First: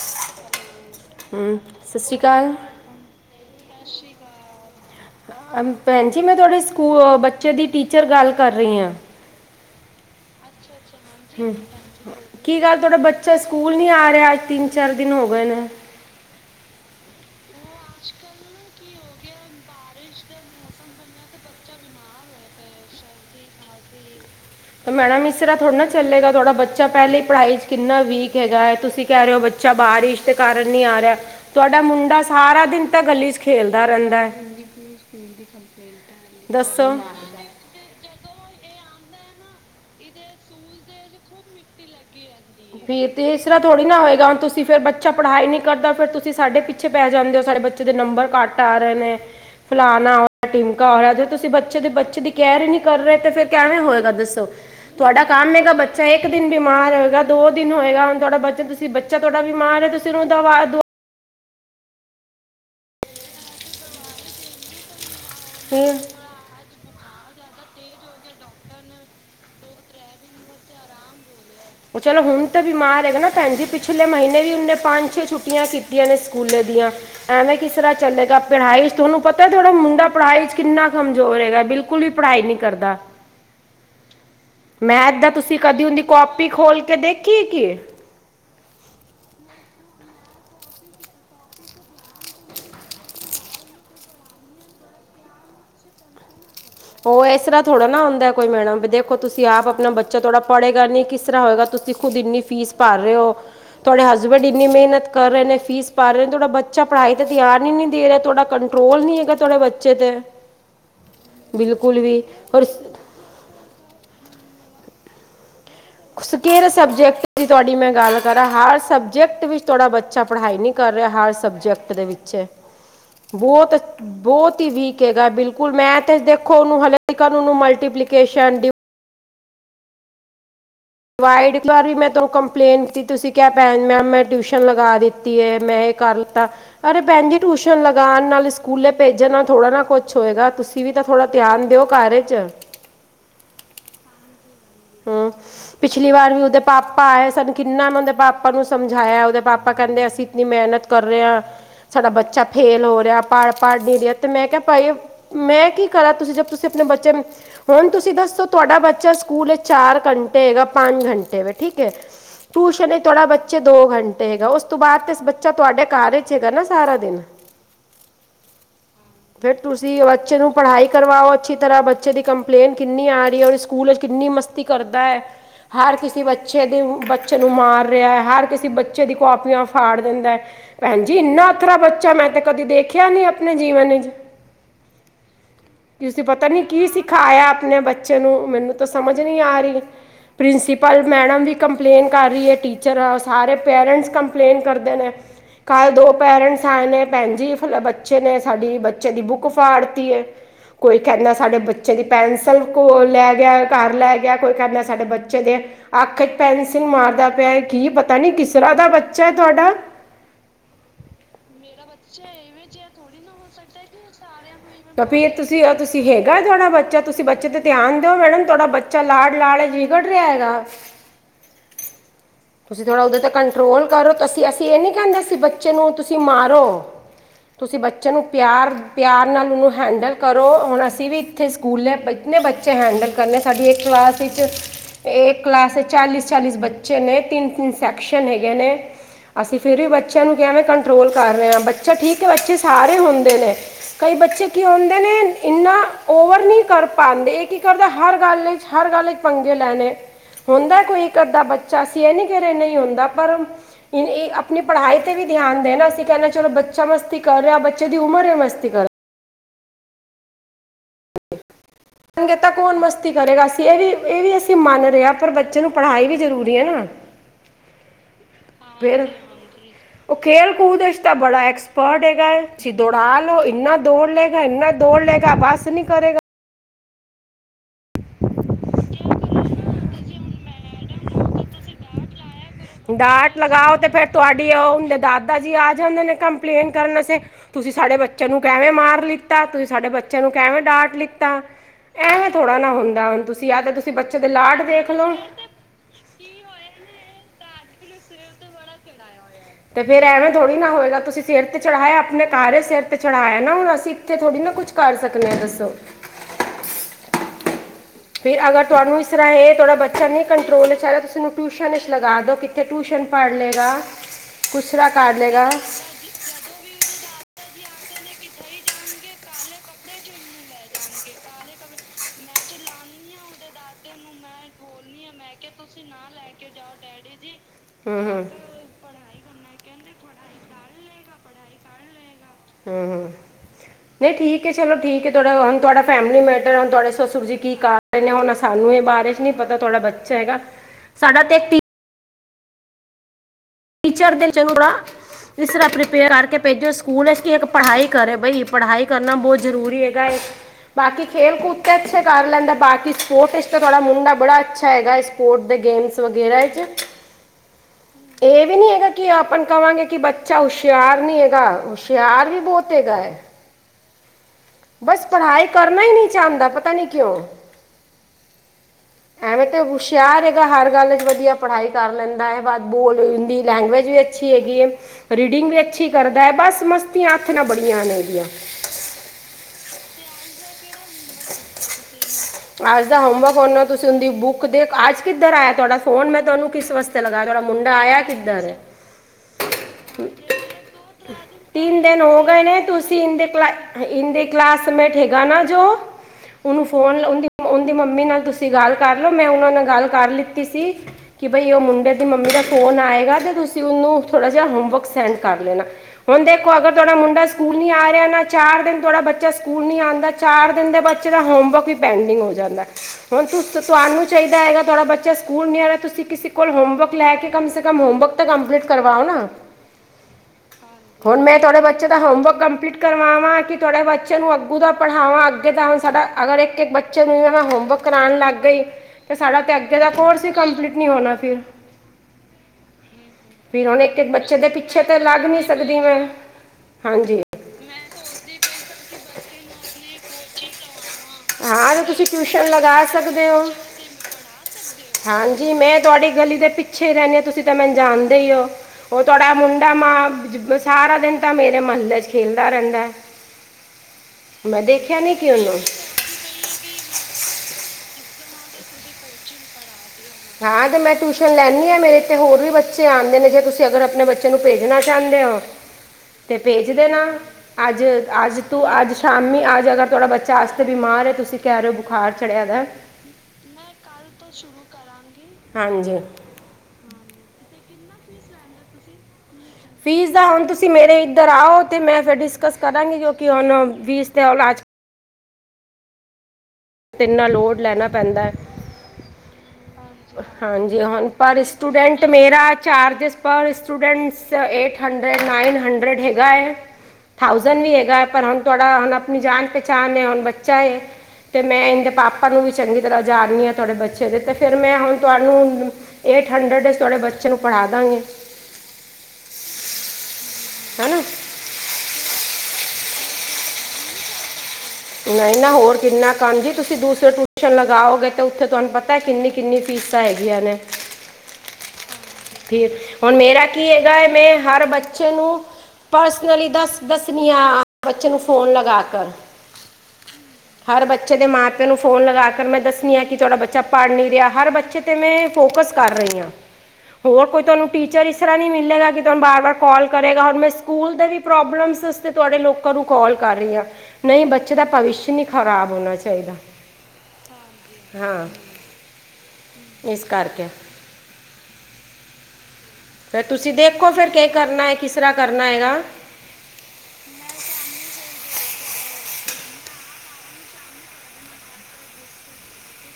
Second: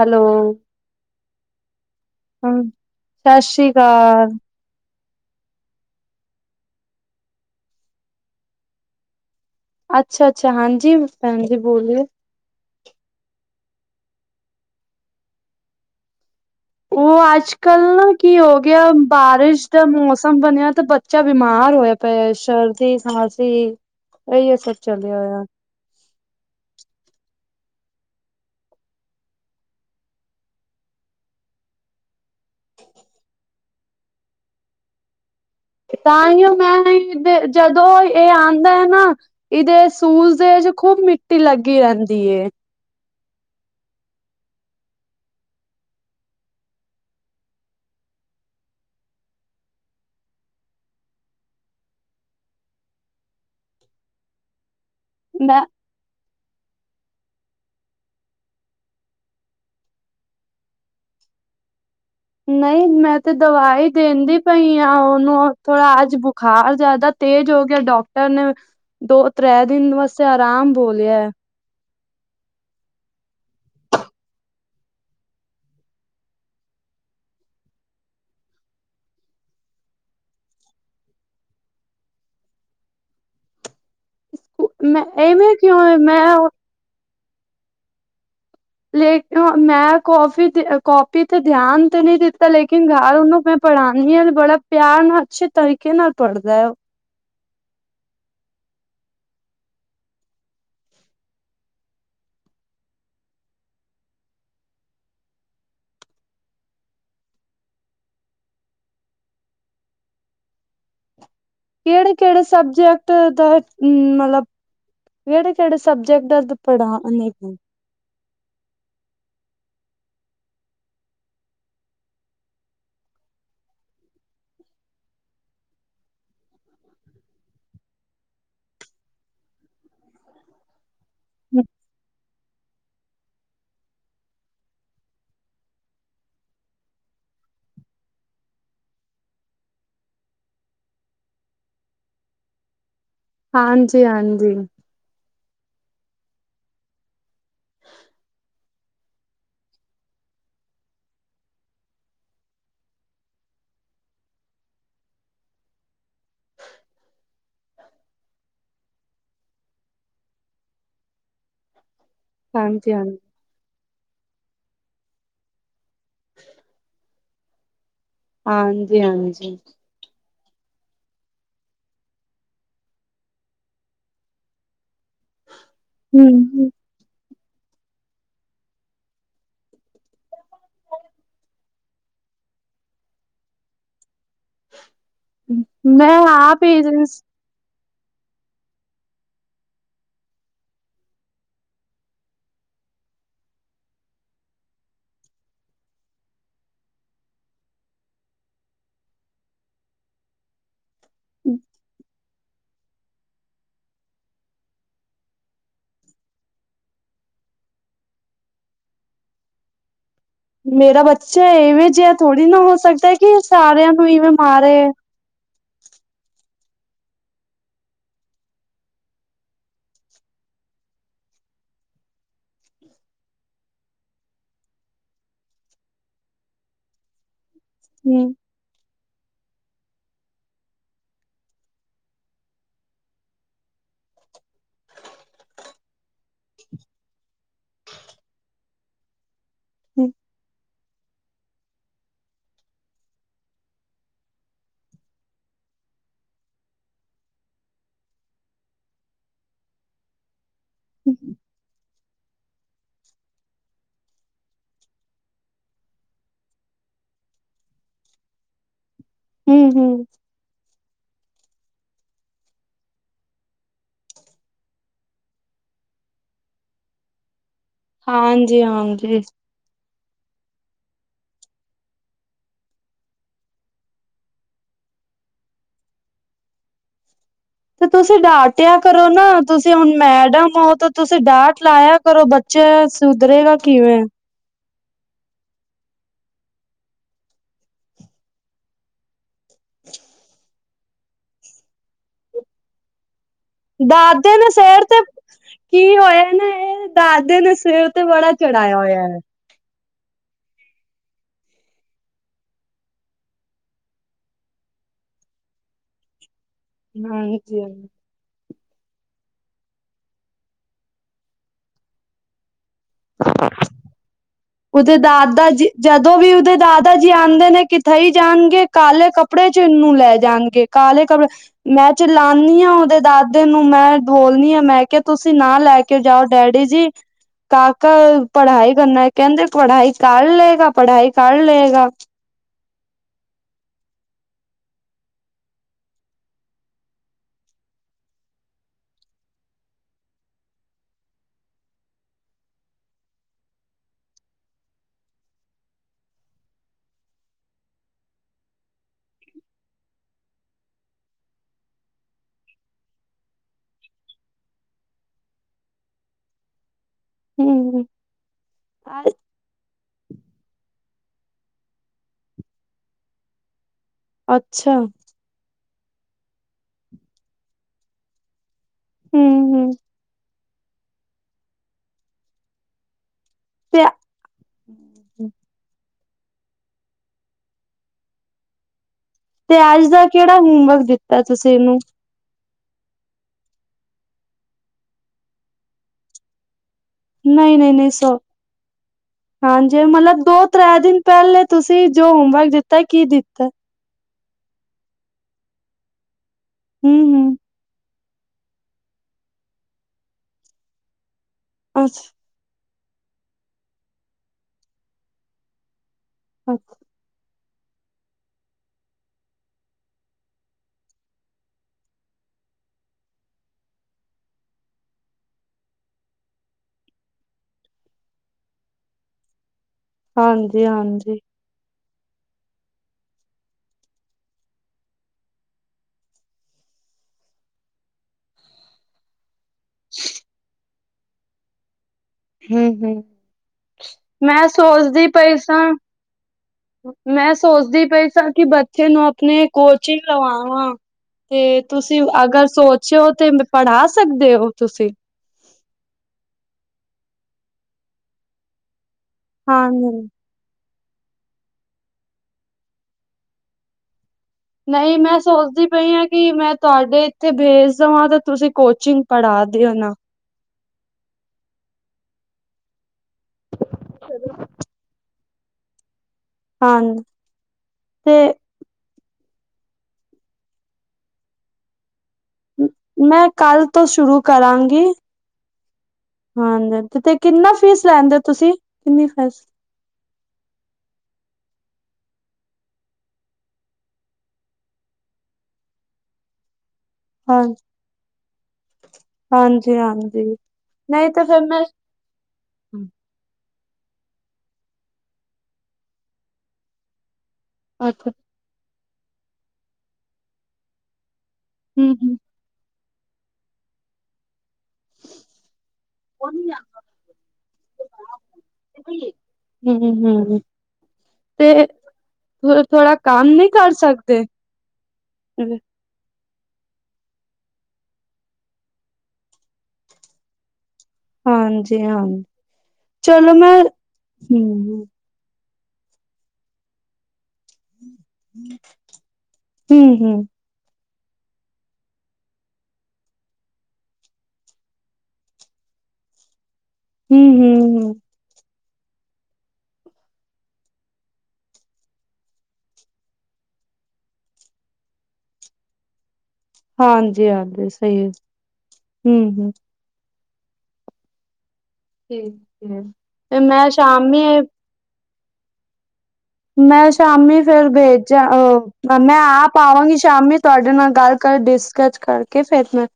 Hello, ਹਮ, ਸਤਿ ਸ਼੍ਰੀ ਹ ਅਕਾਲ ਸਤਿ ਸ੍ਰੀ ਅਕਾਲ ਭੈਣ ਜੀ, ਮੈਂ ਤੁਹਾਡੇ ਸਕੂਲ ਬੱਚੇ ਦੀ ਟੀਚਰ ਗੱਲ ਕਰ ਰਹੀ ਹਾਂ। ਅੱਛਾ-ਅੱਛਾ, ਹਾਂਜੀ ਮੈਮ ਜੀ ਬੋਲੀ ਏ ਥੋਡਾ ਬੱਚਾ ਸਕੂਲ ਨੀ ਆ ਰਿਹਾ, ਅੱਜ ਤਿੰਨ-ਚਾਰ ਦਿਨ ਹੋ ਗਏ ਨੇ? ਉਹ ਅੱਜ-ਕੱਲ ਨਾ ਕੀ ਹੋ ਗਿਆ, ਬਾਰਿਸ਼ ਦਾ ਮੌਸਮ ਬਣਿਆ, ਤੇ ਬੱਚਾ ਬਿਮਾਰ ਬੀਮਾਰ ਹੋਇਆ ਪਿਆ, ਸ਼ਰਦੀ, ਖਾਂਸੀ ਇਹੀ ਸਭ ਚੱਲਿਆ ਮੈਡਮ ਇਸ ਹੋਇਆ ਤਰਾ ਥੋੜਾ ਨਾ ਚੱਲੇਗਾ, ਥੋਡਾ ਬੱਚਾ ਪਹਿਲੇ ਹੀ ਪੜ੍ਹਾਈ 'ਚ ਕਿੰਨਾ ਵੀਕ ਹੈਗਾ ਐ, ਤੁਸੀਂ ਕਹਿ ਰਹੇ ਹੋ ਬੱਚਾ ਬਾਰਿਸ਼ ਦੇ ਕਾਰਨ ਨੀ ਆ ਰਿਹਾ, ਤੁਹਾਡਾ ਮੁੰਡਾ ਸਾਰਾ ਦਿਨ ਤਾਂ ਗਲੀ ਚ ਖੇਲਦਾ ਰਹਿੰਦਾ ਐ। ਤਾਂ ਹੀ ਮੈਂ ਜਦੋਂ ਇਹ ਆਦਾ ਐ ਨਾ ਇਹਦੇ ਸੂਜ ਦੇ ਚ ਖੂਬ ਮਿੱਟੀ ਲੱਗੀ ਰਹਿੰਦੀ ਏ ਫਿਰ ਤੇ ਇਸ ਤਰਾ ਥੋੜ੍ਹੀ ਨਾ ਹੋਏਗਾ, ਹੁਣ ਤੁਸੀਂ ਫੇਰ ਬੱਚਾ ਪੜ੍ਹਾਈ ਨਹੀਂ ਕਰਦਾ, ਫਿਰ ਤੁਸੀਂ ਸਾਡੇ ਪਿਛੇ ਪੈ ਜਾਂਦੇ ਹੋ ਸਾਡੇ ਬੱਚੇ ਦੇ ਨੰਬਰ ਨੰਬਰ ਘੱਟ ਆ ਰਹੇ ਨੇ। ਫਲਾਨਾ ਹੋਇਆ ਟਿਮਕਾ ਹੋਇਆ, ਜੇ ਤੁਸੀਂ ਬੱਚੇ ਦੀ ਬੱਚੇ ਦੀ ਕੇਅਰ ਹੀ ਨਹੀਂ ਕਰ ਰਹੇ ਤੇ ਫੇਰ ਕਿਵੇਂ ਹੋਏਗਾ ਦੱਸੋ? ਤੁਹਾਡਾ ਕੰਮ ਮੈਂ ਹੈਗਾ ਬੱਚਾ ਇੱਕ ਦਿਨ ਬਿਮਾਰ ਹੋਏਗਾ। ਦੋ ਦਿਨ ਹੋਏਗਾ, ਹੁਣ ਤੁਹਾਡਾ ਬੱਚਾ ਤੁਸੀਂ ਬੱਚਾ ਤੁਹਾਡਾ ਬਿਮਾਰ ਹੈ, ਤੁਸੀਂ ਉਹਨੂੰ ਦਵਾ ਨਹੀਂ ਮੈਂ ਤੇ ਦਵਾਈ ਦਿੰਦੀ ਪਈ ਆ ਔ ਥੋੜਾ ਫਿਰ ਅੱਜ ਬੁਖਾਰ ਜ਼ਿਆਦਾ ਤੇਜ਼ ਹੋ ਗਿਆ ਡਾਕ ਡਾਕਟਰ ਨੇ ਦੋ ਤ੍ਰੈ ਦਿਨ ਵਾਸਤੇ ਆਰਾਮ ਬੋਲਿਆ ਐ। ਉਹ ਚਲੋ ਹੁਣ ਤਾਂ ਬਿਮਾਰ ਹੈਗਾ, ਨਾ ਭੈਣ ਜੀ ਪਿਛਲੇ ਮਹੀਨੇ ਵੀ ਉਹਨੇ ਪੰਜ ਛੇ ਛੁੱਟੀਆਂ ਕੀਤੀਆਂ ਨੇ ਸਕੂਲੇ ਦੀ ਐਵੇਂ ਕਿਸ ਤਰ੍ਹਾਂ ਚੱਲੇਗਾ, ਪੜ੍ਹਾਈ ਚ ਥੋਨੂੰ ਪਤਾ ਥੋੜਾ ਮੁੰਡਾ ਪੜ੍ਹਾਈ ਚ ਕਿੰਨਾ ਕਮਜ਼ੋਰ ਹੈਗਾ। ਬਿਲਕੁਲ ਵੀ ਪੜ੍ਹਾਈ ਨਹੀਂ ਕਰਦਾ, ਮੈਂ ਮੈਥ ਦਾ ਇਵੇਂ ਤੁਸੀਂ ਕਿਉਂ ਕਦੀ ਹੈ, ਉਹਦੀ ‌ਕੋਪ ਮੈਂ ਕਾਪੀ ਖੋਲ ਕੇ ਦੇਖੀ ਏ ਕੀ? ਲੇ ਮੈਂ ਕੋਫੀ ਤੇ ਕੋਪੀ ਤੇ ਧਿਆਨ ਤੇ ਨਹੀਂ ਦਿੱਤਾ, ਲੇਕਿਨ ਘਰ ਉਹਨੂੰ ਮੈਂ ਪੜਾਨੀ ਆ ਬੜਾ ਪਿਆਰ ਨਾਲ ਅੱਛੇ ਤਰੀਕੇ ਨਾਲ ਪੜ੍ਹਦਾ ਐ, ਉਹ ਉਹ ਇਸ ਤਰ੍ਹਾਂ ਥੋੜ੍ਹਾ ਨਾ ਹੁੰਦਾ ਕੋਈ ਮੈਡਮ, ਵੀ ਦੇਖੋ ਤੁਸੀਂ ਆਪਣਾ ਬੱਚਾ ਥੋੜਾ ਪੜ੍ਹੇਗਾ, ਨੀ ਕਿਸ ਤਰਾਂ ਹੋਏਗਾ। ਤੁਸੀਂ ਖੁਦ ਇੰਨੀ ਫੀਸ ਭਰ ਰੇ ਔ, ਤੁਹਾਡੇ ਹਸਬੈਂਡ ਇੰਨੀ ਮਿਹਨਤ ਕਰ ਰਹੇ ਨੇ ਫੀਸ ਭਰ ਰਹੇ ਨੇ ਤੁਹਾਡਾ ਬੱਚਾ ਪੜ੍ਹਾਈ ਤੇ ਧਿਆਨ ਹੀ ਨੀ ਦੇ ਰਿਹਾ, ਤੁਹਾਡਾ ਕੰਟਰੋਲ ਨੀ ਹੈਗਾ ਤੁਹਾਡੇ ਬੱਚੇ ਤੇ ਬਿਲਕੁਲ ਵੀ ਕਿਹੜੇ-ਕਿਹੜੇ ਔਰ ਸ- ਸਬਜੈਕਟ ਦਾ ਮਤਲਬ ਕਿਹੜੇ ਕਿਹੜੇ ਸਬਜੈਕਟ ਸ- ਅ ਕਿਹੜੇ ਪੜਾ ਸਬਜੈਕਟ ਨੇ ਦੀ ਹੇਗੇ। ਤੁਹਾਡੀ ਮੈਂ ਗੱਲ ਹਰ ਸਬਜੈਕਟ ਵਿੱਚ ਥੋਡਾ ਬੱਚਾ ਪੜ੍ਹਾਈ ਨੀ ਕਰ ਰਿਹਾ, ਹਰ ਸਬਜੈਕਟ ਦੇ ਵਿੱਚ ਬਹੁਤ-ਬਹੁਤ ਹੀ ਵੀਕ ਹੈਗਾ, ਬਿਲਕੁਲ ਮੈਂ ਤੇ ਦੇਖੋ, ਉਹਨੂੰ ਹਲੇ ਤੱਕ ਉਹਨੂੰ ਮਲਟੀ ਐਪਲੀਕੇਸ਼ਨ, ਡੀ ਵਾਇਡ ਕਰ ਰਹੀ ਮੈਂ ਤੈਨੂੰ ਕੰ ਤੁਸੀਂ ਕਿਹਾ ਭੈਣ ਮੈ ਮੈਂ ਟਿਊਸ਼ਨ ਲਗਾ ਦਿੱਤੀ, ਐ ਮੈਂ ਇਹ ਕਰਤਾ ਅਰੇ ਬੈਣ ਜੀ ਟੂਸ਼ਨ ਟਿਊਸ਼ਨ ਲਗਾਣ ਨਾਲ ਸਕੂਲੇ ਭੇਜਣ ਨਾਲ ਥੋੜਾ ਨਾ ਕੁਛ ਹੋਏਗਾ, ਤੁਸੀਂ ਵੀ ਤਾਂ ਥੋੜਾ ਧਿਆਨ ਦਿਓ ਘਰ ਚ [unintelligible] ਹਾਂਜੀ-ਹਾਂਜੀ, ਹਮ ਪਿਛਲੀ ਵਾਰ ਵੀ ਉਹਦੇ ਪਾਪਾ ਆਏ, ਸਾਨੂੰ ਕਿੰਨਾ ਉਹਦੇ ਪਾਪਾ ਨੂੰ ਸਮਝਾਇਆ ਉਹਦੇ ਪਾਪਾ ਕਹਿੰਦੇ ਅਸੀਂ ਇਤਨੀ ਮਿਹਨਤ ਕਰ ਰੇ ਆ। ਸਾਡਾ ਬੱਚਾ ਫੇਲ ਹੋ ਰਿਹਾ, ਪੜ-ਪੜ ਨਹੀ ਰਿਹਾ ਤੇ ਮੈਂ ਕਿਹਾ ਭਾਈ ਮੈਂ ਕੀ ਕਰਾਂ ਤੁਸੀਂ ਜ ਤੁਸੀਂ ਬੱਚੇ ਹੁਣ ਤੁਸੀਂ ਦੱਸੋ? ਤੁਹਾਡਾ ਬੱਚਾ ਸਕੂਲ ਚ ਚਾਰ ਘੰਟੇ ਹੈਗਾ ਪੰਜ ਘੰਟੇ ਵੇ ਠੀਕ ਹੈ, ਟਿੂਊਸ਼ਨ ਚ ਹਾਂਜੀ ਤੁਹਾਡਾ ਬੱਚੇ ਦੋ ਘੰਟੇ ਤੇ ਹੈਗਾ। ਓਸਤੋਂ ਬਾਅਦ ਤੇ ਬੱਚਾ ਤੁਹਾਡੇ ਘਰ ਚ ਹੈਗਾ ਨਾ ਸਾਰਾ ਦਿਨ ਹਾਂਜੀ ਫੇਰ ਹਾਂਜੀ ਤੁਸੀ ਬੱਚੇ ਨੂੰ ਪੜ੍ਹਾਈ ਕਰਵਾਓ। ਅੱਛੀ ਤਰ੍ਹਾਂ ਬੱਚੇ ਦੀ ਕੰਪਲੇਂਨ ਕਿੰਨੀ ਆ ਰਹੀ ਹੈ। ਔਰ ਸਕੂਲ ਚ ਕਿੰਨੀ ਮਸਤੀ ਕਰ ਐ, ਹਰ ਕਿਸੀ ਬੱਚੇ ਹਮ ਦੇ ਉ ਬੱਚ ਬੱਚੇ ਨੂੰ ਮਾਰ ਰਿਹਾ ਹੈ। ਹਰ ਕਿਸੇ ਬੱਚੇ ਦੀ ਕਾਪੀਆਂ ਫਾੜ ਦਿੰਦਾ ਹੈ। ਭੈਣ ਜੀ ਇੰਨਾ ਅਥਰਾ ਬੱਚਾ ਮੈਂ ਮੈ ਤੇ ਕਦੇ ਦੇਖਿਆ ਨੀ ਅਪਣੇ ਜੀਵਨ ਚ ਮੈਂ ਤੁਸੀਂ ਪਤਾ ਨੀ ਆਪ ਕੀ ਸਿਖਾਇਆ। ਆਪਣੇ ਬੱਚੇ ਨੂੰ ਮੈਨੂੰ ਤਾਂ ਸਮਝ ਜ ਨੀ ਆ ਰਹੀ। ਪ੍ਰਿੰਸੀਪਲ ਮੈਡਮ ਵੀ ਕੰਪਲੇਂਨ ਕਰ ਰਹੀ ਏ। ਟੀਚਰ ਸਾਰੇ ਪੇਰੈਂਟਸ ਕੰਪਲੇਂਨ ਕਰਦੇ ਨੇ। ਕੱਲ੍ਹ ਦੋ ਪੇਰੈਂਟਸ ਆਏ ਨੇ। ਭੈਣ ਜੀ ਫ ਬੱਚੇ ਨੇ ਸਾਡੀ ਬੱਚੇ ਦੀ ਬੁੱਕ ਫਾੜਤੀ ਏ। ਕੋਈ ਕਹਿੰਦਾ ਸਾਡੇ ਬੱਚੇ ਦੀ ਪੈਨਸਿਲ ਕੋ ਲੈ ਗਿਆ ਘਰ। ਲੈ ਗਿਆ ਕੋਈ ਕਹਿਦਾ। ਸਾਡੇ ਬੱਚੇ ਦੇ ਅੱਖ ਚ ਪੈਨਸਿਲ ਮਾਰਦਾ ਪਿਆ ਐ। ਕੀ ਪਤਾ ਨੀ ਕਿਸਤਰ੍ਹਾ ਦਾ ਬੱਚਾ ਐ ਤੁਹਾਡਾ। ਮੇਰਾ ਬੱਚਾ ਏਵੇਂ ਜਿਹਾ ਥੋੜ੍ਹੀ ਨਾ ਹੋ ਸਕਦਾ‌ ਐ ਕਿ ਓ ਸਾਰਿਆਂ ਨੂੰ ਇਵੇਂ ਮਾਰੇ ਤਾਂ ਫੇਰ ਤੁਸੀਂ ਆ ਤੁਸੀਂ ਹੈਗਾ ਤੁਹਾਡਾ ਬੱਚਾ ਤੁਸੀਂ ਬੱਚੇ ਤੇ ਧਿਆਨ ਦਿਓ। ਮੈਡਮ ਤੁਹਾਡਾ ਬੱਚਾ ਲਾਡ-ਲਾਡ ਵਿਚ ਵਿਗੜ ਰਿਆ ਹੈਗਾ। [unintelligible] ਤੁਸੀ ਥੋੜਾ ਓਦੇ ਤੇ ਕੰਟਰੋਲ ਕਰੋ। ਅਸੀ-ਅਸੀ ਏਹ ਨੀ ਕਹਿੰਦੇ ਸੀ ਬੱਚੇ ਨੂੰ ਤੁਸੀ ਮਾਰੋ। ਤੁਸੀ ਬੱਚੇ ਨੂੰ ਹਮ ਪਿਆਰ-ਪਿਆਰ ਨਾਲ ਉਨੂੰ ਹੈਂਡਲ ਕਰੋ। ਹੁਣ ਅਸੀਂ ਵੀ ਇੱਥੇ ਸਕੂਲੇ ਕਿੰਨੇ ਬੱਚੇ ਹੈਂਡਲ ਕਰਨੇ ਸਾਡੀ ਏਕ ਕਲਾਸ ਵਿੱਚ ਏਕ ਕਲਾਸ ਚ ਚਾਲੀਸ-ਚਾਲੀਸ ਬੱਚੇ ਨੇ। ਤਿੰਨ-ਤਿੰਨ ਸੈਕਸ਼ਨ ਹੈਗੇ ਨੇ। ਅਸੀ ਫਿਰ ਵੀ ਬੱਚੇਆਂ ਨੂੰ ਕੈਵੇ ਕੰ ਟ੍ਰੋਲ ਕਰ ਰਹੇ ਹਾਂ। ਬੱਚਾ ਠੀਕ ਹੈ ਬੱਚੇ ਸਾਰੇ ਹੁੰਦੇ ਨੇ ਕਈ ਬੱਚੇ ਕੀ ਹੁੰਦੇ ਨੇ ਇੰਨਾ ਓਵਰ ਨਹੀਂ ਕਰ ਪਾਂਦੇ। ਇਹ ਕੀ ਕਰਦਾ ਹਰ ਗੱਲ ਚ ਹਰ ਗੱਲ ਚ ਪੰਗੇ ਲੈਣੇ। ਹੁੰਦਾ। ਕੋਈ ਇਕ-ਅੱਧਾ ਬੱਚਾ ਏਹ ਨੀ ਕਿ ਰੇ ਨਹੀਂ ਹੁੰਦਾ। ਪਰ ਏ ਅਪਣੀ ਪੜ੍ਹਾਈ ਤੇ ਵੀ ਧਿਆਨ ਦੇਣ ਅਸੀਂ ਕਹਿੰਨੇ ਚਲੋ ਬੱਚਾ ਮਸਤੀ ਕਰ ਰਿਹਾ। ਬੱਚੇ ਦੀ ਉਮਰ ਏ ਮਸਤੀ ਕਰਨ ਹੂੰ-ਹੂੰ। [inaudible] ਗੇਤਾ ਕੌਣ ਮਸਤੀ ਕਰੇਗਾ। ਅਸੀਂ ਏਹ ਵੀ ਏਹ ਵੀ ਅਸੀਂ ਮੰਨ ਰੇਆ। ਪਰ ਬੱਚੇ ਨੂੰ ਪੜ੍ਹਾਈ ਵੀ ਜ਼ਰੂਰੀ ਏ ਨਾ। [unintelligible] ਹਾਂਜੀ-ਹਾਂਜੀ। ਉਦੇ ਚ ਤਾਂ ਬੜਾ ਐਕਸਪਰਟ ਹੈਗਾ ਐ। ਦੌੜਾ ਲੋ ਐਨਾ ਦੌੜ ਲੇਗਾ-ਐਨਾ ਦੌੜ ਲੇਗਾ ਬਸ ਸ ਨਈ ਕਰੇਗਾ। ਤੇ ਤੁਸੀ ਡਾਟਿਆ ਕਰੋ ਨਾ। ਤੁਸੀ ਹੁਣ ਮੈਡਮ ਹੋ ਤੇ ਤੁਸੀ ਡਾਟ ਲਾਇਆ ਕਰੋ ਬ ਡਾਟ ਲਗਾਓ ਤੇ ਫੇਰ ਤੁਹਾਡੀ ਓ ਦਾਦਾ ਜੀ ਆ ਜਾਂਦੇ ਨੇ। ਕੰਪਲੇਂਨ ਕਰਨ ਐਸੇ ਤੁਸੀ ਸਾਡੇ ਬੱਚੇ ਨੂੰ ਕੈਵੇਂ ਮਾਰ ਲਿ ਤਾ ਤੁਸੀ ਸਾਡੇ ਬੱਚੇ ਨੂੰ ਕੈਵੇਂ ਡਾਟ ਲਿੱਤਾ। ਐਵੇਂ ਥੋੜਾ ਨਾ ਹੁੰਦਾ ਹੁਣ ਤੁ ਦਾਦੇ ਨੇ ਸੇਰ ਤੇ ਕੀ ਹੋਇਆ ਨੇ ਇਹ ਦਾਦੇ ਨੇ ਸਿਰ ਤੇ ਬੜਾ ਚੜਾਇਆ ਹੋਇਆ ਐ। ਤੇ ਫੇਰ ਐਵੇਂ ਥੋੜ੍ਹੀ ਨਾ ਹੋਏਗਾ। ਤੁਸੀ ਸਿਰ ਤੇ ਚੜਾਇਆ ਆਪਣੇ ਘਰ ਚ ਸਿਰ ਤੇ ਚੜਾਇਆ ਨਾ ਹੁਣ ਅਸੀ ਇੱਥੇ ਥੋੜੀ ਨਾ ਕੁਛ ਕੁਛ ਕਰ ਸਕਨੇ ਹਾਂ ਦੱਸੋ? ਹਾਂਜੀ। ਅਗਰ ਤੁਹਾਨੂੰ ਇਸ ਤਰਾਂ ਏਤੁਹਾਡਾ ਬੱਚਾ ਨਹੀਂ ਕੰਟਰੋਲ ਚ ਹੈਗਾ। ਤੁਸੀ ਏਸਨੂੰ ਟਿਊਸ਼ਨ ਚ ਲਗਾ ਦੋ ਕਿੱਥੇ ਟਿਊਸ਼ਨ ਪੜ ਲੇਗਾ। ਕੁਸਰਾ ਉਦੇ ਕਰ ਲੇਗਾ ਦਾਦਾ ਜੀ ਜਦੋਂ ਵੀ ਉਦੇ ਦਾਦਾ ਜੀ ਆਂਦੇ ਨੇ ਕਿ ਥਈ ਜਾਣਗੇ। ਕਾਲੇ ਕੱਪੜੇ ਚ ਇਨੂੰ ਲੈ ਜਾਣਗੇ ਕਾਲੇ ਕੱਪੜੇ ਮੈਂ ਚਲਾਨੀ ਹਾਂ। ਦੇ ਦਾਦੇ ਨੂੰ ਮੈਂ ਬੋਲਣੀ ਆ, ਮੈਂ ਕਿਹਾ ਤੁਸੀਂ ਨਾ ਲੈ ਕੇ ਜਾਓ ਡੈਡੀ ਜੀ। ਕਾਕਾ ਹੂੰ ਹੂੰ ਪੜ੍ਹਾਈ ਕਰਨਾ ਹੈ। ਕਹਿੰਦੇ ਪੜ੍ਹਾਈ ਕਰ ਲਏਗਾ-ਪੜ੍ਹਾਈ ਕਰ ਲਏਗਾ। ਹੂੰ-ਹੂੰ। ਨਹੀਂ ਠੀਕ ਹੈ ਚਲੋ ਠੀਕ ਹੈ ਤੁਹਾਡਾ ਹੁਣ ਤੁਹਾਡਾ ਫੈਮਲੀ ਮੈਟਰ ਹੈ ਹੁਣ ਤੁਹਾਡੇ ਸਸੁਰ ਜੀ ਕੀ ਕਰ ਰਹੇ ਨੇ ਹੁਨ ਸਾ ਇਹ ਬਾਰੇ ਚ ਨਹੀਂ ਪਤਾ ਤੁਹਾਡਾ ਬੱਚਾ ਹੈਗਾ? ਸਾਡਾ ਤੇ [inaudible] ਚੜਦੇ ਚੜਾ। ਇਸ ਤਰ੍ਹਾਂ ਪ੍ਰਪੇਅਰ ਕਰਕੇ ਭੇਜਿਆ ਸਕੂਲ ਵਿੱਚ ਕਿ ਇੱਕ ਪੜ੍ਹਾਈ ਕਰੇ ਬਈ ਪੜ੍ਹਾਈ ਕਰਨਾ ਬਹੁਤ ਜ਼ਰੂਰੀ ਹੈਗਾ। ਬਾਕੀ ਖੇਲ ਕੂਦ ਤੇ ਅੱਛੇ ਕਰ ਲੈਂਦਾ। ਬਾਕੀ ਸਪੋਰਟ ਵਿੱਚ ਤੁਹਾਡਾ ਮੁੰਡਾ ਬੜਾ ਅੱਛਾ ਹੈਗਾ। ਸਪੋਰਟ ਦੇ ਗੇਮਸ ਵਗੈਰਾ ਵਿਚ। ਇਹ ਵੀ ਨੀ ਹੈਗਾ। ਕਿ ਆਪਨ ਕਵਾਂਗੇ, ਕਿ ਬੱਚਾ ਹੁਸ਼ਿਆਰ। ਹੁਸ਼ਿਆਰ ਨੀ ਹੈਗਾ। ਹੁਸ਼ਿਆਰ ਵੀ ਬਹੁਤ ਹੈਗਾ ਹੈ। ਅੱਛਾ ਬਸ ਪੜ੍ਹਾਈ ਕਰਨਾ ਹੀ ਨਹੀਂ ਚਾਹੁੰਦਾ। ਪਤਾ ਨੀ ਕਿਉਂ? ਐਵੇਂ ਤੇ ਹੂੰ-ਹੂੰ ਹੁਸ਼ਿਆਰ ਏ। ਹਰ ਗੱਲ ਚ ਵਧੀਆ ਪੜ੍ਹਾਈ ਕਰ ਲੈਂਦਾ ਹੈ। ਬਸ ਬੋਲ ਹਿੰਦੀ। ਤੇ ਲੈਂਗੁਏਜ ਵੀ ਅੱਛੀ ਹੈਗੀ ਹੈ। ਰੀਡਿੰਗ ਵੀ ਅੱਛੀ ਕਰਦਾ ਹੈ, ਬਸ ਮਸਤੀਆਂ ਅੱਤ ਨਾ ਬੜੀਆਂ ਨੇ ਇਹਦੀਆਂ। ਤੇ ਅੱਜ ਦਾ ਕਿਹੜਾ ਹੋਮਵਰਕ ਦਿੱਤਾ ਤੁਸੀਂ ਇਹਨੂੰ? ਅੱਜ ਦਾ ਹੋਮਵਰਕ ਔਨੁ ਤੁਸੀਂ ਉਹਦੀ ਬੁੱਕ ਦੇਖ। ਅੱਜ ਕਿੱਧਰ ਆਇਆ ਤੁਹਾਡਾ ਫੋਨ ਮੈਂ ਤੁਹਾਨੂੰ ਕਿਸ ਵਾਸਤੇ। ਲਗਾਇਆ, ਮੁੰਡਾ ਨਹੀਂ-ਨਹੀਂ-ਨਹੀਂ ਆਇਆ ਸੋ ਕਿੱਦਣ ਏ? ਹਾਂਜੀ ਮਤਲਬ ਦੋ ਤ੍ਰੈ ਦਿਨ ਪਹਿਲੇ ਤਿੰਨ ਤੁਸੀਂ ਦਿਨ ਜੋ ਹੋ ਗਏ ਹੋਮਵਰਕ ਨੇ, ਦਿੱਤਾ ਤੁਸੀਂ ਕੀ ਇਂਦੇ ਕੋਲ ਦਿੱਤਾ ਇਂਦੇ। ਕਲਾਸਮੇਟ ਹੈਗਾ ਨਾ ਜੋ ਉਹਨੂੰ ਫੋਨ। ਹੂੰ-ਹੂੰ ਦੀ ਮੰਮੀ ਨਾਲ ਤੁਸੀਂ ਗੱਲ ਕਰ ਲਓ। ਮੈਂ ਉਹਨਾਂ ਨਾਲ ਗੱਲ ਕਰ ਲਿੱਤੀ ਸੀ। ਕਿ ਬਈ ਉਹ ਮੁੰਡੇ ਦੀ ਅੱਛਾ ਮੰਮੀ ਦਾ। ਫੋਨ ਆਏਗਾ ਤੇ ਤੁਸੀਂ ਉਹਨੂੰ ਥੋੜਾ ਜਿਹਾ ਹੋਮਵਰਕ ਸੈਂਡ ਕਰ ਲੈਣਾ। ਹੁਣ ਦੇਖੋ ਅਗਰ ਤੁਹਾਡਾ ਮੁੰਡਾ ਸਕੂਲ ਨੀ ਆਰਿਹਾ ਨਾ ਚਾਰ ਦਿਨ ਥੋੜਾ ਬੱਚਾ ਸਕੂਲ ਨੀ ਆਉਂਦਾ ਚਾਰ ਦਿਨ ਦੇ ਬੱਚੇ ਦਾ ਹੋਮਵਰਕ ਵੀ ਪੈਂਡਿੰਗ ਹੋ ਜਾਂਦਾ। ਹੁਣ ਤੁਹਾਨੂੰ ਚਾਹੀਦਾ ਹੈਗਾ ਤੁਹਾਡਾ ਬੱਚਾ ਸਕੂਲ ਨੀ ਆ ਰਿਹਾ ਤੁਸੀਂ ਕਿਸੇ ਕੋਲ ਹੋਮ ਲੈ ਕੇ ਕਮ ਸੇ ਕਮ ਹੋਮਵਰਕ ਤਾਂ ਕੰਪਲੀਟ ਕਰਵਾਓ ਨਾ। ਹਾਂਜੀ ਹਾਂਜੀ। ਹੁਣ ਮੈਂ ਤੁਹਾਡੇ ਬੱਚੇ ਦਾ ਹੋਮਵਰਕ ਕੰਪਲੀਟ ਕਰਵਾਵਾਂ, ਕਿ ਤੁਹਾਡੇ ਬੱਚੇ ਨੂੰ ਅੱਗੂ ਦਾ ਪੜ੍ਹਾਵਾਂ। ਅੱਗੇ ਤਾਂ ਹੁਣ ਸਾਡਾ ਅਗਰ ਇੱਕ ਇੱਕ ਬੱਚੇ ਨੂੰ ਮੈਂ ਹੋਮਵਰਕ ਕਰਾਉਣ ਲੱਗ ਗਈ, ਤੇ ਸਾਡਾ ਤੇ ਅੱਗੇ ਦਾ ਕੋਰਸ ਹੀ ਕੰਪਲੀਟ। ਨਹੀਂ ਹੋਣਾ ਫਿਰ। ਹੂੰ-ਹੂੰ ਫਿਰ ਹੁਣ ਇੱਕ-ਇੱਕ ਬੱਚੇ ਮੈਂ ਦੇ ਪਿੱਛੇ ਤੇ ਸੋਚਦੀ ਲੱਗ ਪਈ ਨਹੀਂ ਸਾਂ ਸਕਦੀ ਮੈਂ। ਹਾਂਜੀ ਮੈਂ ਸੋਚਦੀ ਪਈ ਸ। ਕਿ ਬੱਚੇ ਨੂੰ ਆਪਣੇ ਕੋਚਿੰਗ ਲਵਾਵਾਂ। ਤੇ ਹਾਂ ਤੇ ਤੁਸੀਂ ਅਗਰ ਟਿਊਸ਼ਨ ਲਗਾ ਸੋਚਿਓ ਸਕਦੇ ਤੇ ਹੋ ਪੜ੍ਹਾ ਸਕਦੇ ਹੋ ਤੁਸੀਂ? ਹਾਂਜੀ ਮੈਂ ਤੁਹਾਡੀ ਗਲੀ ਦੇ ਪਿੱਛੇ ਰਹਿੰਦੀ ਹਾਂ ਤੁਸੀਂ ਤਾਂ ਮੈਨੂੰ ਜਾਣਦੇ ਹੀ ਹੋ। ਉਹ ਤੁਹਾਡਾ ਹਾਂਜੀ। ਮੁੰਡਾ [inaudible] ਸਾਰਾ ਦਿਨ ਤਾਂ ਮੇਰੇ ਮਹੱਲੇ ਚ ਖੇਲਦਾ ਰਹਿੰਦਾ ਹੈ। ਮੈਂ ਨਹੀਂ, ਦੇਖਿਆ ਮੈਂ ਕਿ ਉਹਨੂੰ ਸੋਚਦੀ ਪਈ ਹਾਂ ਕਿ ਮੈਂ ਤੁਹਾਡੇ ਇੱਥੇ ਭੇਜ। ਸਮਾਂ ਤਾਂ ਤੁਸੀਂ ਕੋਚਿੰਗ ਪੜ੍ਹਾ ਦਿਓ ਨਾ। ਹਾਂ, ਤੇ ਮੈਂ ਟਿਊਸ਼ਨ ਲੈਦੀ ਹਾਂ ਮੇਰੇ ਤੇ ਹੋਰ ਵੀ ਬੱਚੇ। ਆਉਂਦੇ ਨੇ। ਜੇ ਤੁਸੀਂ ਅਗਰ ਆਪਣੇ ਬੱਚੇ ਨੂੰ ਭੇਜਣਾ ਚਾਹੁੰਦੇ ਹੋ। ਤੇ ਭੇਜ ਦੇ ਹਾਂਜੀ ਨਾ। ਅੱਜ, ਤੇ ਅੱਜ ਤੂੰ ਅੱਜ ਸ਼ਾਮੀ। ਅੱਜ ਅਗਰ ਤੁਹਾਡਾ ਬੱਚਾ ਬਿਮਾਰ ਹੈ ਤੁਸੀਂ ਕਹਿ ਰਹੇ ਹੋ। ਬੁਖਾਰ ਚੜਿਆ ਦਾ ਹੈ। ਮੈਂ ਕੱਲ ਤੋਂ ਸ਼ੁਰੂ ਕਰਾਂਗੀ। ਹਾਂਜੀ ਹਾਂਜੀ, ਤੇ ਕਿੰਨਾ ਫੀਸ ਲੈਂਦੇ ਹੋ ਤੁਸੀਂ? ਕਿੰਨੀ ਫੀਸ? ਫੀਸ ਦਾ ਹੁਣ ਤੁਸੀਂ ਮੇਰੇ ਇੱਧਰ ਆਓ, ਤੇ ਮੈਂ ਫਿਰ ਡਿਸਕਸ ਕਰਾਂਗੀ ਕਿਉਂਕਿ ਹੁਣ ਫੀਸ ਤੇ ਹੁਣ ਅੱਜ ਕਿੰਨਾ ਹਾਂ ਲੋਡ ਲੈਣਾ ਪੈਂਦਾ ਹੈ। ਹਾਂਜੀ ਹਾਂਜੀ ਹਾਂਜੀ, ਹੁਣ ਨਹੀਂ ਤੇ ਫਿਰ ਪਰ ਮੈਂ ਸਟੂਡੈਂਟ ਮੇਰਾ ਚਾਰਜਸ ਪਰ students eight hundred, nine hundred ਹੈਗਾ ਹੈ। ਥਾਊਜੈਂਡ ਵੀ ਹੈਗਾ। ਅੱਛਾ ਪਰ ਹੁਣ ਥੋੜ੍ਹਾ ਹੁਣ ਆਪਣੀ ਜਾਣ ਪਹਿਚਾਣ ਹੈ। ਹੁਣ ਬੱਚਾ ਹੈ। ਤੇ ਮੈਂ ਇਹਦੇ ਹੂੰ ਹੂੰ। ਪਾਪਾ ਨੂੰ ਵੀ ਚੰਗੀ ਤਰ੍ਹਾਂ ਜਾਣਨੀ ਹਾਂ ਤੁਹਾਡੇ ਬੱਚੇ ਦੇ ਤੇ। ਫਿਰ ਮੈਂ ਹੁਣ ਤੁਹਾਨੂੰ ਏਟ ਹੰਡਰਡ ਤੁਹਾਡੇ ਬੱਚੇ ਨੂੰ ਪੜ੍ਹਾ ਦਾਂਗੀ। ਹਮ-ਹਮ ਹੈਣਾ ਥੋੜਾ-ਥੋੜਾ ਕੰਮ ਨਹੀਂ ਕਰ ਸਕਦੇ? ਮੈਂ ਨ ਹੋਰ ਕਿੰਨਾ ਕਾਂਜੀ, ਤੁਸੀਂ ਦੂਸਰੇ ਟੁਸ਼ਨ ਲਗਾਓਗੇ, ਤੇ ਓਥੇ ਤੁਹਾਨੂੰ ਪਤਾ, ਕਿੰਨੀ ਕਿੰਨੀ ਫੀਸਾਂ ਹੈਗੀਆਂ ਨੇ। ਹਾਂਜੀ ਹਾਂ। ਪਿਰ, ਹੁਣ ਮੇਰਾ ਕੀ ਐਗਾਅ, ਮੈਂ ਹੂੰ ਹਰ ਹੂੰ ਬੱਚੇ ਨੂੰ ਪਰਸਨਲੀ ਦੱਸ ਦੱਸ ਨੀਆ, ਬੱਚੇ ਨੂੰ ਫੋਨ ਲਗਾ ਕਰ, ਹੂੰ ਹਰ ਬੱਚ ਬੱਚੇ ਦੇ ਮਾਂ ਪਿਓ ਨੂੰ ਫੋਨ ਲਗਾ ਕਰ, ਮੈਂ ਦੱਸਨੀਆ ਕਿ ਤੁਹਾਡਾ ਬੱਚਾ ਪੜ੍ਹ ਨੀ ਰਿਹਾ। ਹਰ ਬੱਚੇ ਤੇ ਮੈਂ ਫੋਕਸ ਕਰ ਰਹੀ ਨੀਆ, ਹੂੰ ਹੋਰ ਕੋਈ ਹੂੰ ਤੋਂਨੂੰ ਹੂੰ ਟੀਚਰ ਇਸ ਤਰ੍ਹਾਂ ਨੀ ਮਿਲ ਮਿਲੇਗਾ ਕਿ ਤੁਹਾਨੂੰ ਵਾਰ-ਵਾਰ ਕੋਲ ਕਰੇਗਾ। ਹੁਨ ਮੈਂ ਸਕੂਲ ਦੇ ਵੀ ਪ੍ਰੋਬਲਮਸ ਅਸਤੇ ਤੁਹਾਡੇ ਲੋਕਾਂ ਨੂੰ ਕੋਲ ਕਰ ਰਹੀ ਹਾਂ। ਨਹੀਂ, ਬੱਚੇ ਦਾ ਭਵਿੱਸ਼ ਨਹੀਂ ਖ਼ਰਾਬ ਹੋਣਾ ਚਾਹੀਦਾ। ਹਾਂਜੀ ਹਾਂਜੀ। ਸਹੀ, ਹਾਂ ਹਮ ਹਮ। ਇਸ ਕਰਕੇ ਠੀਕਐ, ਫਿਰ ਤੁਸੀਂ ਮੈਂ ਦੇਖੋ ਫਿਰ ਸ਼ਾਮੀ ਕੀ [unintelligible] ਕਰਨਾ ਹੈਗਾ ਮੈਂ ਸ਼ਾਮੀ, ਫੇਰ ਵੇਚ ਅ ਮੈਂ ਆਪ ਆਵਾਂਗੀ। ਸ਼ਾਮੀ, ਤੁਹਾਡੇ ਨਾਲ ਗੱਲ ਕਰ, ਡਿਸਕਚ ਕਰਕੇ, ਫਿਰ ਮੈ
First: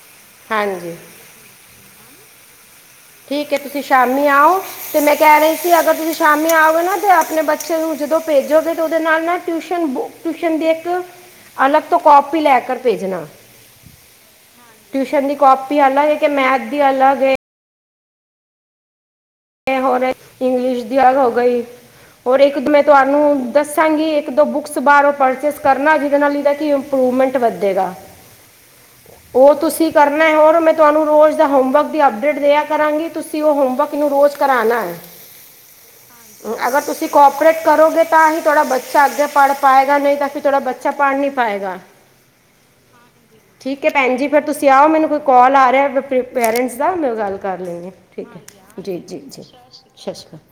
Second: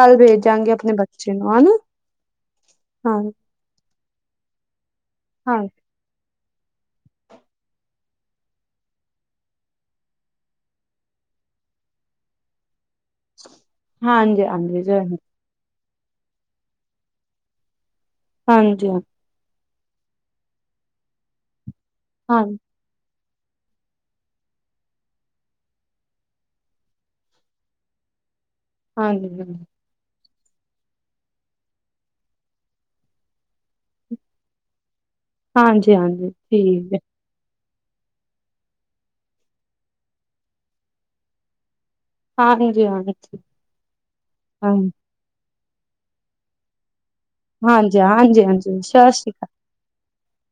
ਕੱਲ ਵੇਚ ਆਂਗੇ, ਅਪਨੇ ਹਾਂਜੀ ਬੱਚੇ ਨੂੰ, ਅਨ ਠੀਕ ਹੈ, ਤੁਸੀਂ ਸ਼ਾਮੀ ਆਓ, ਤੇ ਮੈਂ ਕਹਿ ਰਹੀ ਹਾਂ ਸੀ, ਅਗਰ ਤੁਸੀਂ ਸ਼ਾਮੀ ਆਓਗੇ ਨਾ, ਤੇ ਅਪਨੇ ਬੱਚੇ ਨੂੰ, ਜਦੋਂ ਭੇਜੋਗੇ, ਤੇ ਓਦੇ ਨਾਲ-ਨਾਲ ਟੁਸ਼ਨ ਟੁਸ਼ਨ ਦੀ ਇਕ ਅਲਗ ਤੋਂ ਕੋਪੀ ਲੈ ਕਰ ਭੇਜਣਾ। ਹਾਂਜੀ, ਹਾਂਜੀ ਜ ਵੀ ਅਲਗ ਹੈ, ਕਿ ਮੈਥ ਵੀ ਅਲਗ ਹੈ। ਹਂਜੀ ਹਾਂ। ਹੋਰ ਇੰਗਲਿਸ਼ ਦੀ ਅਗ ਹੋ ਗਈ। ਹੋਰ ਹਾਂ ਇੱਕ, ਮੈਂ ਤੁਹਾਨੂੰ ਦੱਸਾਂਗੀ, ਇੱਕ ਦੋ ਬੁੱਕਸ ਬਾਰੋਂ ਪਰਚੇਸ ਕਰਨਾ, ਜਿਦੇ ਨਾਲ ਇਦਾ ਕਿ ਇੰਪਰੂਵਮੈਂਟ ਵੱਧੇਗਾ। ਹਾਂਜੀ ਹਾਂ। ਮੈ ਹੋਰ, ਮੈਂ ਤੁਹਾਨੂੰ ਰੋਜ਼ ਦਾ ਹੋਮਵਰਕ ਦੀ ਅਪਡੇਟ ਦਿਆ ਕਰਾਂਗੀ। ਤੁਸੀਂ ਉਹ ਹੋਮਵਰਕ ਇਨੂੰ ਰੋਜ਼ ਕਰਾਨਾ, ਹਾਂਜੀ ਹਾਂਜੀ ਅਗਰ ਠੀਕ ਹੈ ਤੁਸੀਂ ਕੋਪਰੇਟ ਕਰੋਗੇ, ਤਾਂ ਹੀ ਥੋਡਾ ਬੱਚਾ ਅੱਗੇ ਪੜ੍ਹ ਪਾਏਗਾ। ਨਹੀਂ ਤਾਂ ਫਿਰ, ਥੋੜ੍ਹਾ ਬੱਚਾ ਪੜ੍ਹ ਨੀ ਪਾਏਗਾ। ਹਾਂਜੀ ਹਾਂਜੀ ਠੀਕ ਹੈ ਭੈਣਜੀ। ਫੇਰ ਤੁਸੀਂ ਹਾਂ ਆਓ, ਮੈਨੂੰ ਕੋਈ ਕੋਲ ਆ [unintelligible] ਪੇਰੈਂਟਸ ਦਾ ਮੈਂ ਗੱਲ ਕਰ ਲਈ। ਹ, ਹਾਂਜੀ ਠੀਕ ਹੈ ਹਾਂਜੀ ਹਾਂਜੀ ਸਤਿ ਜੀ। ਜੀ, ਸ਼੍ਰੀ ਅਕਾਲ ਜੀ। ਸਤਿ ਸ਼੍ਰੀ ਅਕਾਲ।